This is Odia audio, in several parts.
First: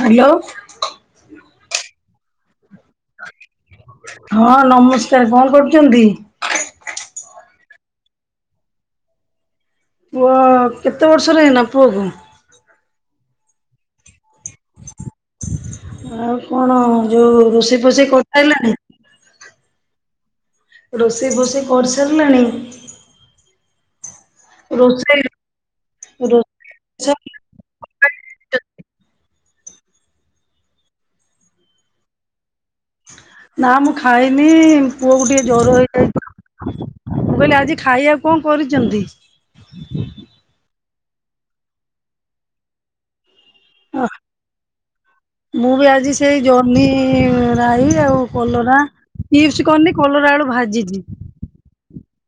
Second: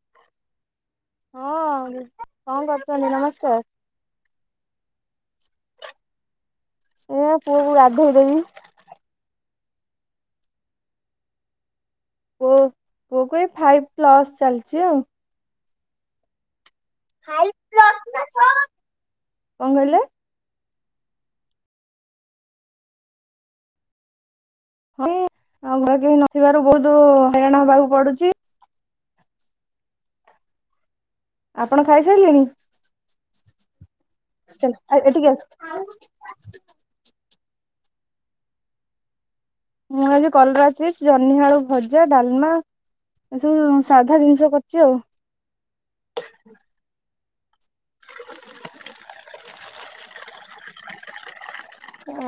ହ୍ୟାଲୋ। ହଁ କଣ କରୁଚନ୍ତି? ନମସ୍କାର। ହଁ ନମସ୍କାର। କଣ କରୁଚନ୍ତି? ଏ ପୁଅ କୁ ଗାଧୋଇ ଦେମି। ପୁଅ କେତେ ବର୍ଷର ହେଲା ପୁଅକୁ? ପୁଅକୁ ଏ ଫାଇଭ ପ୍ଲସ୍ ଚାଲିଚି ଆଉ। ଆଉ କଣ କଣ ଯୋଉ ରୋଷେଇ ଫୋଷେଇ କରିସାରିଲଣି? କହିଲେ ରୋଷେଇ ଫୋଷେଇ କରିସାରିଲାଣି? ହ ରୋଷେଇ ଆଗୁଆ କେହି ନଥିବାରୁ ବହୁତ ରୋଷେଇ ହଇରାଣ ହବାକୁ ପଡୁଚି। ଆପଣ ଖାଇସାରିଲେଣି? ନା ମୁଁ ଖାଇନି ପୁଅ କୁ ଏଠିକି ଆସ ଟିକେ ଜର ହେଇଯାଇଚି ମୁଁ କହିଲି ଆଜି ଖାଇବାକୁ କଣ କରିୁଚନ୍ତି? ମୁଁ ଆଜି କଲରା ଚିପ୍ ଜହ୍ନି ଆଳୁ ଭଜା ଡାଲମା ଏ ସବୁ ସାଧା ଜିନିଷ କରିଚି ଆଉ। ମୁଁ ବି ଆଜି ସେଇ ଜହ୍ନି ରାଇ ଆଉ କଲରା ଚିପ୍ସ୍ କରିନି କଲରା ଆଳୁ ଭାଜିଚି।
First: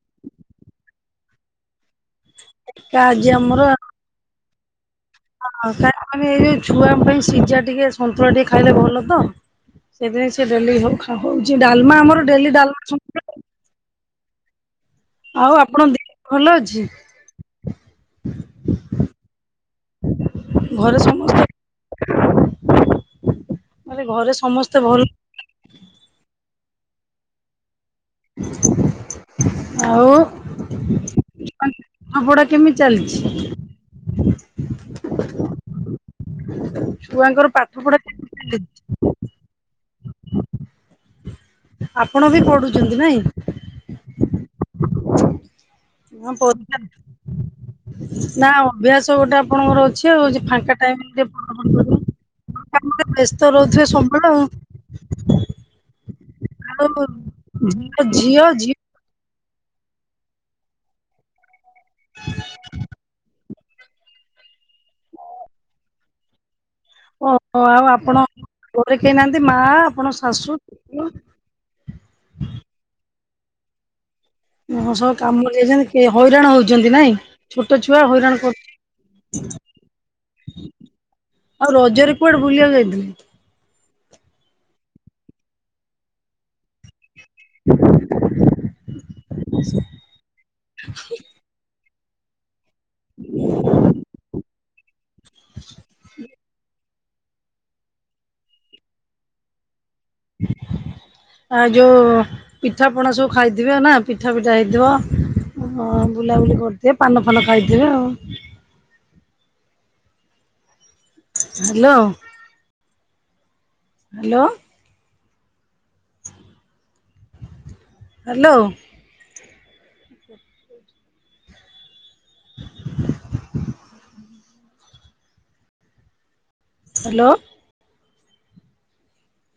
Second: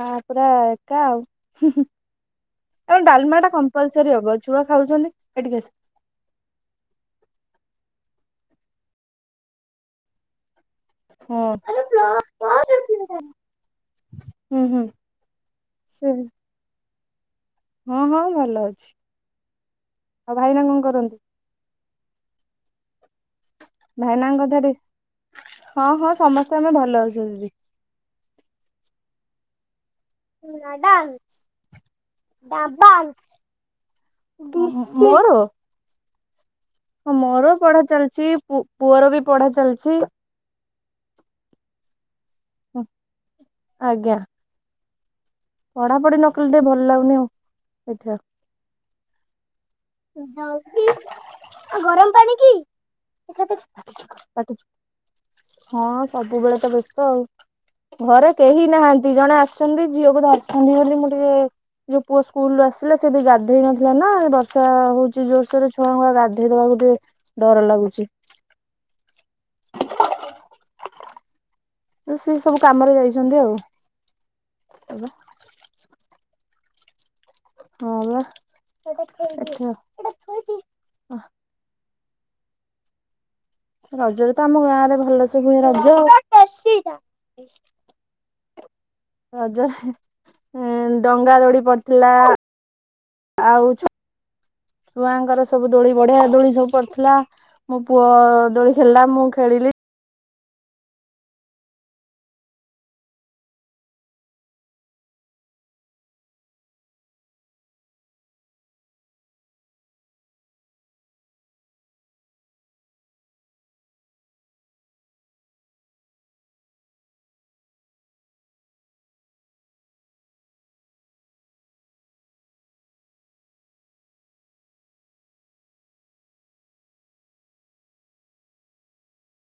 ଆ ପୁରା ଏକା ଆଉ ହୁଁ ହୁଁ ଆଉ ଆଜି ଡାଲମା ଟା ଆମର କମ୍ପଲ ସରି ହବ ଛୁଆ ଖାଉଚନ୍ତି। ଆଉ କାଇଁ [unintelligible] ଯୋଉ ଛୁଆଙ୍କ ପାଇଁ ସିଝା ଟିକେ ସନ୍ତୁଳା ଟିକେ ଖାଇଲେ ଭଲ ତ। ସେଇଥିପାଇଁ ସେ ଡେଲି ହଉ ହଁ ହଉଛି ଡାଲମା ଆମର ଡେଲି ଡାଲମା ହୁଁ ହୁଁ। ଆଉ ଆପଣଙ୍କ ସେ ଦେହ ଭଲ ଅଛି? ହଁ ହଁ ଭଲ ଅଛି ଆଉ ଭାଇନା କଣ ଘରେ କରନ୍ତି? ସମସ୍ତେ ମାନେ ଘରେ ଭାଇନାଙ୍କ କଥାଟି ସମସ୍ତେ ଭଲ ହଁ ହଁ ସମସ୍ତେ ଆମେ ଭଲ ଅଛୁ ଦିଦି। ଆଉ ପାଠ ପଢା କେମିତି ଚାଲିଛି [unintelligible] ମୋ ମୋର? ଛୁଆଙ୍କର ମୋର ପାଠ ପଢା ଚାଲିଛି ପୁ ପୁଅର ବି ପଢା ଚାଲିଛି। [unintelligible] ଆପଣ ବି ପଢୁଛନ୍ତି ନାଇଁ? ଆଜ୍ଞା। ପଢାପଢି ନ ହଁ କଲେ ଟିକେ ଭଲ ଲାଗୁନି ଆଉ ଏଠି [unintelligible] ନା ଅଭ୍ୟାସ ଗୋଟେ ଆପଣଙ୍କର ଅଛି ଆଉ ଯେ ଫାଙ୍କା ଟାଇମ୍ ରେ ପଢା ପଢି [unintelligible] ବ୍ୟସ୍ତ ରହୁଥିବେ ସବୁବେଳେ ଆଉ? ପାଟି ହଁ ସବୁବେଳେ ତ ବ୍ୟସ୍ତ ଆଉ ଆଉ ଝିଅ ଘରେ ଝିଅ କେହି ଝିଅ ନାହାନ୍ତି ଜଣେ ଆସ୍ ଆସନ୍ତି ଝିଅକୁ ଧରିଥାନ୍ତି ବୋଲି ମୁଁ ଟିକେ ଯୋଉ ପୁଅ ସ୍କୁଲରୁୁ ଆସିଲା ସେ ବି ଗାଧେଇ ନଥିଲା ନା ଦସ ସା ହଉଛି ଜୋରସୋରେ ଛୁଆଙ୍କୁ ଆଉ ଗାଧେଇ ଦେବାକୁ ଟିକେ ଡର କଣ ଆଉ ଲାଗୁଛି ଆପଣ ଘରେ କେହି ନାହାନ୍ତି ମା ଆପଣ ଶାଶୁ? ଶ୍ୱଶୁର ଅଉ ସିଏ ସବୁ କାମରେ ଯାଇଛନ୍ତି ଆଉ। ଓ ହଁ ସବୁ କାମରେ ଯାଇଛନ୍ତି କି ହଇରାଣ ହଉଛନ୍ତି ନାଇଁ? ଛୋଟ ହଁ ଛୁଆ ବା ହଇରାଣ କର ଏଠି ଆଉ ରଜରେ କୁଆଡେ ବୁଲିବାକୁ ଯାଇଥିଲେ? ରଜରେ ତ ଆମ ଗାଁ ରେ ଭଲ ସେ ହୁଏ ରଜ। ରଜରେ ହେ ଡଙ୍ଗା ଦୋଳି ପଡିଥିଲା। ଆଉ ଛୁଆଙ୍କର ସବୁ ଦୋଳି ବଢିଆ ଦୋଳି ସବୁ ପଡିଥିଲା। ମୋ ପୁଅ ଦୋଳି ଖେଳିଲା ମୁଁ ଖେଳିଲି। ଆଉ ଯୋଉ ପିଠାପଣା ସବୁ ଖାଇଥିବେ ନା ପିଠା ପିଠା ହେଇଥିବ। ହଁ ବୁଲାବୁଲି କରିଥିବେ ପାନ ଫାନ ଖାଇଥିବେ ଆଉ। ହେଲୋ। ହେଲୋ। ହେଲୋ। ହେଲୋ।